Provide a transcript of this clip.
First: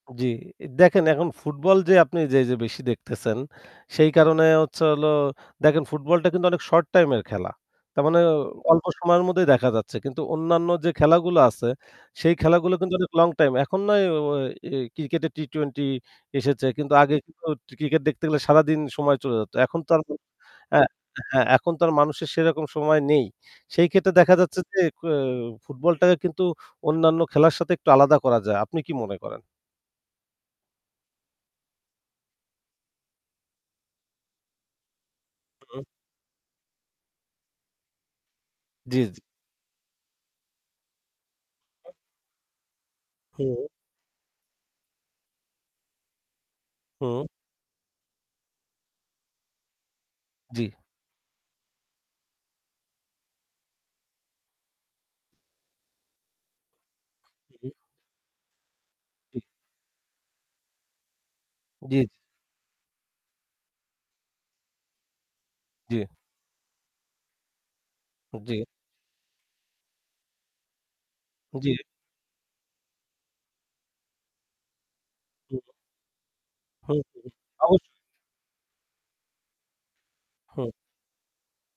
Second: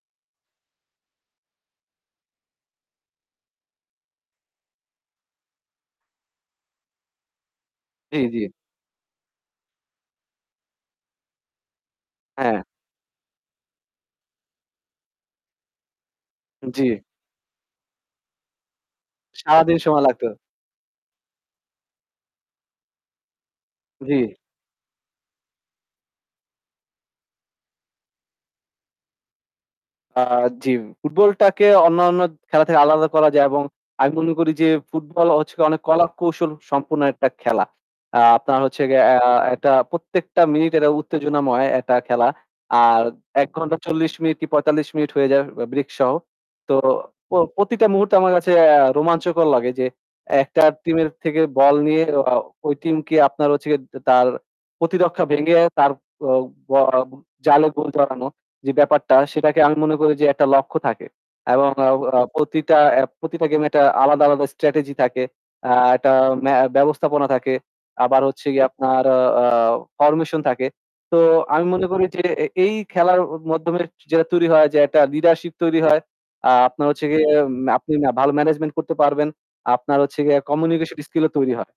জি, দেখেন এখন ফুটবল যে আপনি যে, যে, বেশি দেখতেছেন সেই কারণে হচ্ছে হলো দেখেন ফুটবলটা কিন্তু অনেক short time এর খেলা। তার জি, মানে জি। অল্প সময়ের মধ্যেই দেখা যাচ্ছে। কিন্তু অন্যান্য যে খেলাগুলো আছে সেই হ্যাঁ। খেলাগুলো কিন্তু অনেক long time। এখন না এ ওয় এ ক্রিকেটে T20 এসেছে কিন্তু জি। আগে [unintelligible] ক্রিকেট দেখতে গেলে সারাদিন সময় চলে যেত। সারা দিন এখন তো আর সময় লাগতো। এ্যা হ্যাঁ, এখন তো আর মানুষের সেরকম সময় নেই। সেই ক্ষেত্রে জি। দেখা যাচ্ছে যে কেও ফুটবলটাকে কিন্তু অন্যান্য খেলার সাথে একটু আলাদা করা যায়। আপনি কি মনে করেন? আ জি। ফুটবলটাকে অন্য, অন্য খেলা থেকে আলাদা করা যায় এবং আমি মনে করি যে ফুটবল হচ্ছে অনেক [unintelligible] কলাকৌশল সম্পন্ন একটা খেলা। আ আপনার হচ্ছে জি, গিয়ে আ জি। এটা প্রত্যেকটা মিনিট এটা উত্তেজনাময় একটা খেলা। আর এক হুম। ঘণ্টা চল্লিশ মিনিট কি ৪৫ মিনিট হয়ে যায় break সহ। তো হুম। প্র প্রতিটা মুহূর্ত আমার কাছে আ রোমাঞ্চকর লাগে যে, একটা জি। টিমের থেকে ball নিয়ে ওয়া ওই টিমকে আপনার হচ্ছে গে তার প্রতিরক্ষা ভেঙে তার ও ওয়া জালে [unintelligible] গোল জমানো যে ব্যাপারটা হু। সেটাকে আমি মনে করি যে একটা লক্ষ্য থাকে এবং জি, আ জি। আ প্রতিটা, এ্যা প্রতিটা game একটা আলাদা, আলাদা, strategy থাকে, আ জি। একটা না ব্যবস্থাপনা থাকে। আবার হচ্ছে জি। গিয়ে আপনার আ formation থাকে। তো আমি জি। মনে করি যে, এই খেলার মাধ্যমে যেটা তৈরি হয় যে একটা leadership হু। তৈরি হয়, আ আপনার হু, হচ্ছে হু, গিয়ে অবশ্যই। আপনি না ভালো management করতে পারবেন, আপনার হচ্ছে গিয়ে হুম। communication skill ও তৈরি হয়।